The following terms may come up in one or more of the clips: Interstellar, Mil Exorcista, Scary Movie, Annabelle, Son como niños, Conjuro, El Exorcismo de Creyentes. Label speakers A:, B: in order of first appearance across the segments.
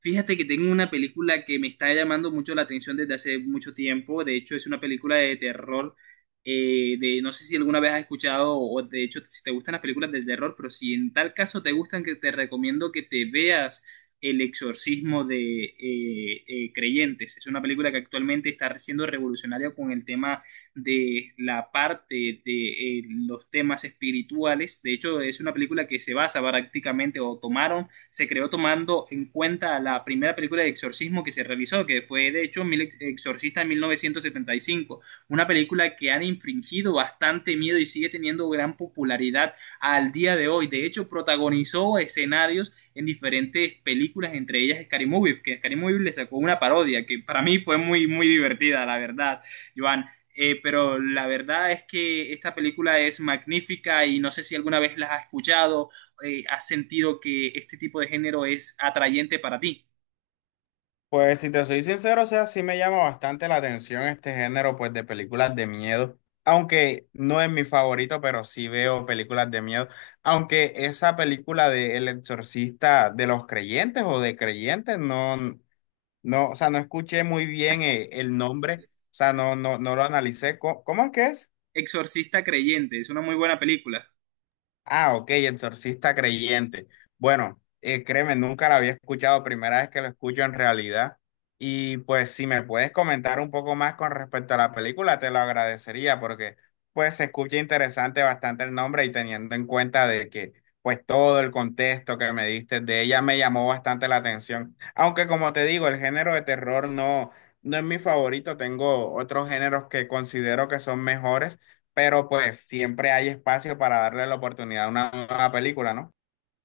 A: Fíjate que tengo una película que me está llamando mucho la atención desde hace mucho tiempo. De hecho, es una película de terror. No sé si alguna vez has escuchado, o de hecho, si te gustan las películas de terror, pero si en tal caso te gustan, que te recomiendo que te veas El Exorcismo de Creyentes. Es una película que actualmente está siendo revolucionaria con el tema de la parte de los temas espirituales. De hecho, es una película que se basa prácticamente o tomaron se creó tomando en cuenta la primera película de exorcismo que se realizó, que fue de hecho Mil Exorcista en 1975, una película que han infringido bastante miedo y sigue teniendo gran popularidad al día de hoy. De hecho, protagonizó escenarios en diferentes películas, entre ellas Scary Movie, que Scary Movie le sacó una parodia que para mí fue muy, muy divertida, la verdad, Joan. Pero la verdad es que esta película es magnífica y no sé si alguna vez la has escuchado has sentido que este tipo de género es atrayente para ti.
B: Pues si te soy sincero, o sea, sí me llama bastante la atención este género pues de películas de miedo, aunque no es mi favorito, pero sí veo películas de miedo, aunque esa película de El Exorcista de los creyentes o de creyentes no, o sea, no escuché muy bien el nombre, o sea, no lo analicé. ¿Cómo, es que es?
A: Exorcista Creyente, es una muy buena película.
B: Ah, ok, exorcista creyente. Bueno, créeme, nunca la había escuchado, primera vez que lo escucho en realidad. Y pues si me puedes comentar un poco más con respecto a la película, te lo agradecería porque pues se escucha interesante bastante el nombre y teniendo en cuenta de que pues todo el contexto que me diste de ella me llamó bastante la atención. Aunque como te digo, el género de terror no, no es mi favorito, tengo otros géneros que considero que son mejores, pero pues siempre hay espacio para darle la oportunidad a una nueva película, ¿no?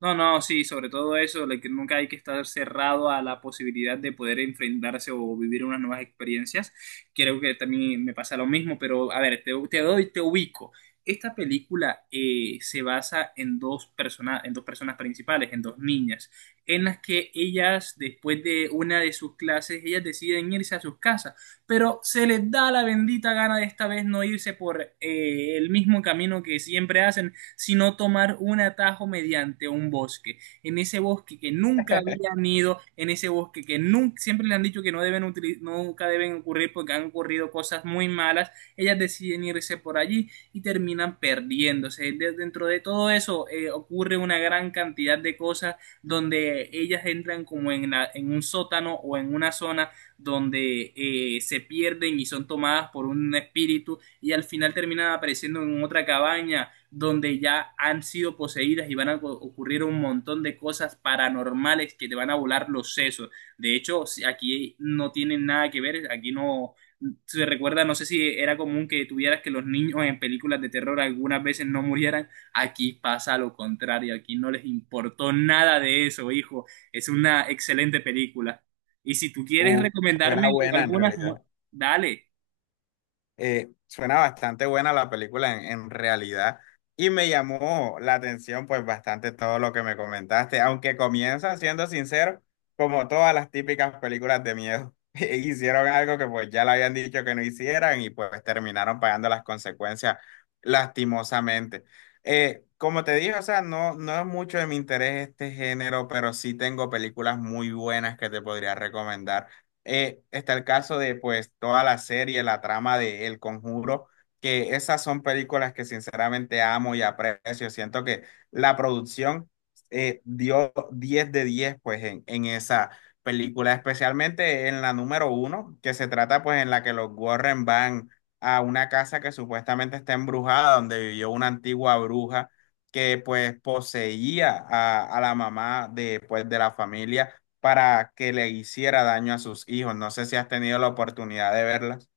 A: No, no, sí, sobre todo eso, de que nunca hay que estar cerrado a la posibilidad de poder enfrentarse o vivir unas nuevas experiencias. Creo que también me pasa lo mismo, pero a ver, te ubico. Esta película se basa en dos personas principales, en dos niñas, en las que ellas, después de una de sus clases, ellas deciden irse a sus casas, pero se les da la bendita gana de esta vez no irse por el mismo camino que siempre hacen sino tomar un atajo mediante un bosque. En ese bosque que nunca habían ido, en ese bosque que nunca, siempre le han dicho que no deben utili- nunca deben ocurrir porque han ocurrido cosas muy malas, ellas deciden irse por allí y terminan perdiéndose. De- dentro de todo eso ocurre una gran cantidad de cosas donde ellas entran como en, la- en un sótano o en una zona donde se pierden y son tomadas por un espíritu y al final terminan apareciendo en otra cabaña donde ya han sido poseídas y van a ocurrir un montón de cosas paranormales que te van a volar los sesos. De hecho, si aquí no tienen nada que ver, aquí no se recuerda, no sé si era común que tuvieras que los niños en películas de terror algunas veces no murieran, aquí pasa lo contrario, aquí no les importó nada de eso, hijo. Es una excelente película. Y si tú quieres
B: Uh, Suena
A: recomendarme
B: buena en
A: algunas, mu-
B: realidad.
A: dale.
B: Suena bastante buena la película en realidad y me llamó la atención pues bastante todo lo que me comentaste, aunque comienza, siendo sincero, como todas las típicas películas de miedo, hicieron algo que pues ya le habían dicho que no hicieran y pues terminaron pagando las consecuencias lastimosamente. Como te dije, o sea, no, no es mucho de mi interés este género, pero sí tengo películas muy buenas que te podría recomendar, está el caso de pues toda la serie, la trama de El Conjuro, que esas son películas que sinceramente amo y aprecio. Siento que la producción dio 10 de 10 pues en esa película, especialmente en la número uno, que se trata pues en la que los Warren van a una casa que supuestamente está embrujada, donde vivió una antigua bruja que pues poseía a la mamá de, pues, de la familia para que le hiciera daño a sus hijos. No sé si has tenido la oportunidad de verlas.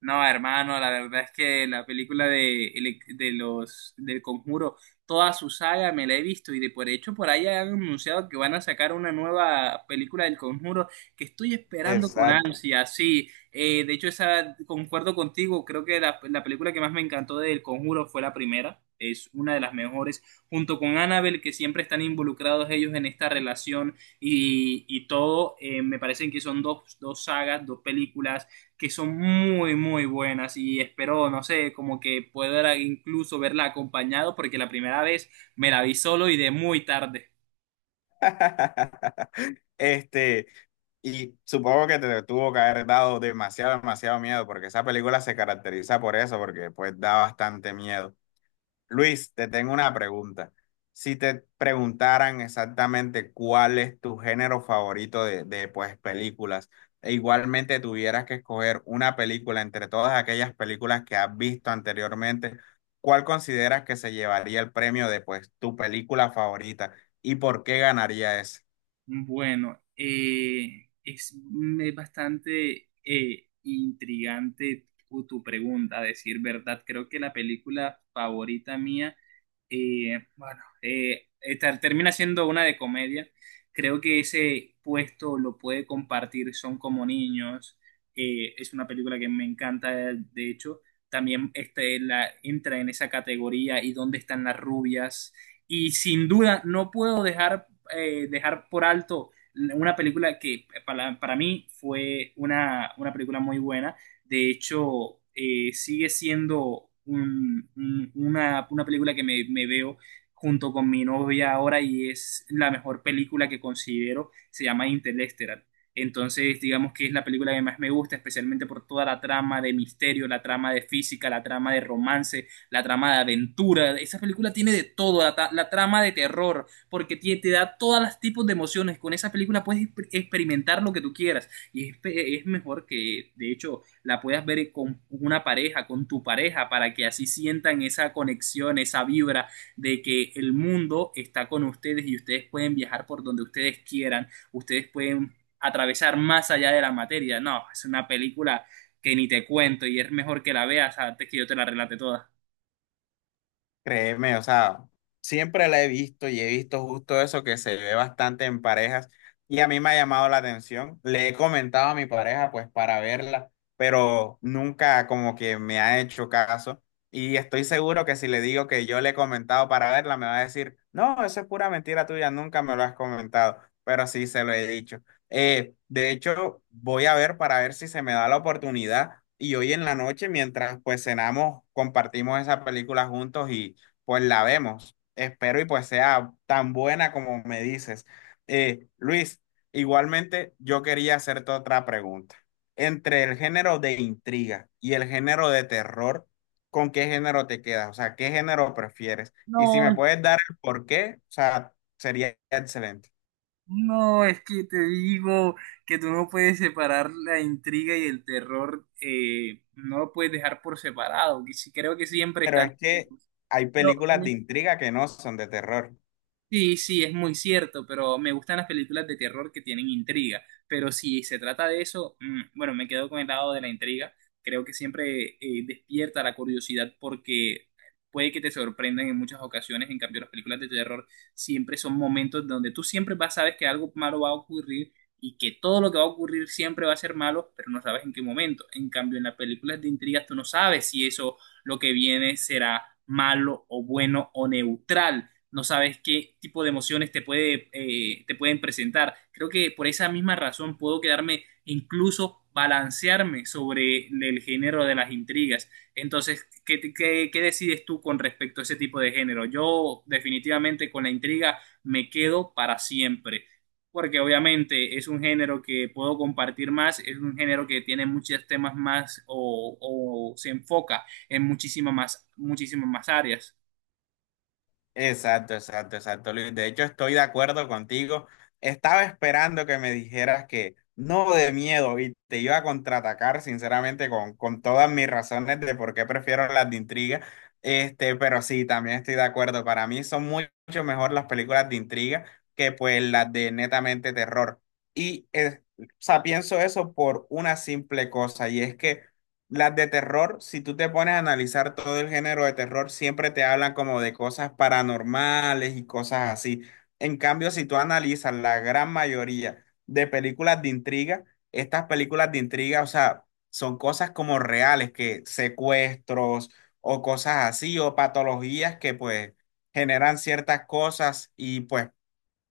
A: No, hermano, la verdad es que la película de, el- de los del Conjuro, toda su saga me la he visto y de por hecho por ahí han anunciado que van a sacar una nueva película del Conjuro que estoy esperando con
B: Exacto.
A: ansia, sí. De hecho, esa concuerdo contigo, creo que la película que más me encantó del Conjuro fue la primera, es una de las mejores, junto con Annabelle, que siempre están involucrados ellos en esta relación y todo, me parecen que son dos, dos sagas, dos películas que son muy, muy buenas y espero, no sé, como que pueda incluso verla acompañado porque la primera vez me la vi solo y de muy tarde.
B: Este, y supongo que te tuvo que haber dado demasiado miedo, porque esa película se caracteriza por eso, porque pues da bastante miedo. Luis, te tengo una pregunta. Si te preguntaran exactamente cuál es tu género favorito de, pues, películas, e igualmente tuvieras que escoger una película entre todas aquellas películas que has visto anteriormente, ¿cuál consideras que se llevaría el premio de, pues, tu película favorita y por qué ganaría esa?
A: Bueno, bastante intrigante tu pregunta, a decir verdad. Creo que la película favorita mía ter- termina siendo una de comedia. Creo que ese puesto lo puede compartir Son como niños. Es una película que me encanta, de hecho. También entra en esa categoría y dónde están las rubias. Y sin duda, no puedo dejar, dejar por alto una película que para mí fue una película muy buena de hecho, sigue siendo un- una película que me veo junto con mi novia ahora y es la mejor película que considero. Se llama Interstellar. Entonces, digamos que es la película que más me gusta, especialmente por toda la trama de misterio, la trama de física, la trama de romance, la trama de aventura. Esa película tiene de todo, ta- la trama de terror, porque tie- te, da todos los tipos de emociones. Con esa película puedes exper- experimentar lo que tú quieras. Y es, pe- es mejor que, de hecho, la puedas ver con una pareja, con tu pareja, para que así sientan esa conexión, esa vibra de que el mundo está con ustedes y ustedes pueden viajar por donde ustedes quieran, ustedes pueden atravesar más allá de la materia. No, es una película que ni te cuento y es mejor que la veas antes que yo te la relate toda.
B: Créeme, o sea, siempre la he visto y he visto justo eso que se ve bastante en parejas y a mí me ha llamado la atención. Le he comentado a mi pareja pues para verla, pero nunca como que me ha hecho caso y estoy seguro que si le digo que yo le he comentado para verla, me va a decir, no, eso es pura mentira tuya, nunca me lo has comentado, pero sí se lo he dicho. De hecho, voy a ver para ver si se me da la oportunidad. Y hoy en la noche, mientras pues cenamos, compartimos esa película juntos, pues la vemos. Espero y pues sea tan buena como me dices. Luis, igualmente yo quería hacerte otra pregunta. Entre el género de intriga y el género de terror, ¿con qué género te quedas? O sea, ¿qué género prefieres? Y si
A: No,
B: me puedes dar el por qué, o sea, sería excelente.
A: no, es que te digo que tú no puedes separar la intriga y el terror, no lo puedes dejar por separado, que sí- creo que siempre
B: Pero
A: están
B: es que hay películas de
A: juntos.
B: intriga que no son de terror.
A: Sí, sí, es muy cierto, pero me gustan las películas de terror que tienen intriga. Pero si se trata de eso, mm, bueno, me quedo con el lado de la intriga. Creo que siempre despierta la curiosidad porque puede que te sorprendan en muchas ocasiones. En cambio, las películas de terror siempre son momentos donde tú siempre vas, sabes que algo malo va a ocurrir y que todo lo que va a ocurrir siempre va a ser malo, pero no sabes en qué momento. En cambio, en las películas de intriga tú no sabes si eso, lo que viene, será malo o bueno o neutral no sabes qué tipo de emociones te puede, te pueden presentar. Creo que por esa misma razón puedo quedarme incluso balancearme sobre el género de las intrigas. Entonces, qué decides tú con respecto a ese tipo de género? Yo definitivamente con la intriga me quedo para siempre porque obviamente es un género que puedo compartir más, es un género que tiene muchos temas más o se enfoca en muchísimas más áreas.
B: Exacto, exacto, exacto, Luis. De hecho, estoy de acuerdo contigo. Estaba esperando que me dijeras que no de miedo y te iba a contraatacar, sinceramente, con todas mis razones de por qué prefiero las de intriga. Este, pero sí, también estoy de acuerdo. Para mí son muy- mucho mejor las películas de intriga que pues las de netamente terror. Y, o sea, pienso eso por una simple cosa y es que las de terror, si tú te pones a analizar todo el género de terror, siempre te hablan como de cosas paranormales y cosas así. En cambio, si tú analizas la gran mayoría de películas de intriga, estas películas de intriga, o sea, son cosas como reales, que secuestros o cosas así, o patologías que pues generan ciertas cosas y pues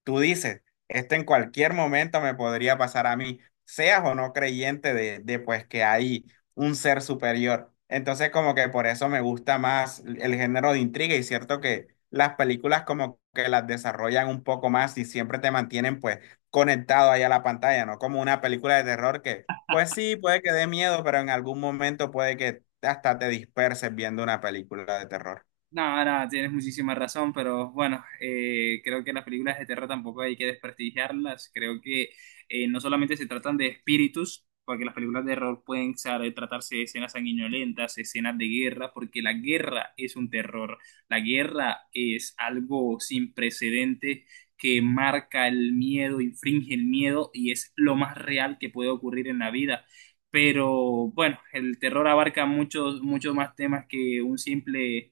B: tú dices, esto en cualquier momento me podría pasar a mí, seas o no creyente de pues que hay un ser superior. Entonces como que por eso me gusta más el género de intriga y cierto que las películas como que las desarrollan un poco más y siempre te mantienen pues conectado ahí a la pantalla, ¿no? Como una película de terror que pues sí, puede que dé miedo, pero en algún momento puede que hasta te disperses viendo una película de terror.
A: No, no, tienes muchísima razón, pero bueno, creo que las películas de terror tampoco hay que desprestigiarlas. Creo que no solamente se tratan de espíritus, porque las películas de terror pueden sa- tratarse de escenas sanguinolentas, escenas de guerra, porque la guerra es un terror. La guerra es algo sin precedente que marca el miedo, infringe el miedo y es lo más real que puede ocurrir en la vida. Pero bueno, el terror abarca muchos, muchos más temas que un simple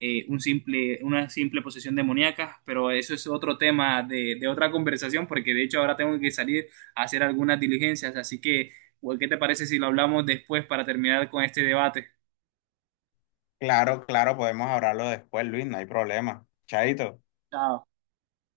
A: una simple posesión demoníaca, pero eso es otro tema de otra conversación, porque de hecho ahora tengo que salir a hacer algunas diligencias, así que, ¿qué te parece si lo hablamos después para terminar con este debate?
B: Claro, claro, podemos hablarlo después, Luis, no hay problema. Chaito.
A: Chao.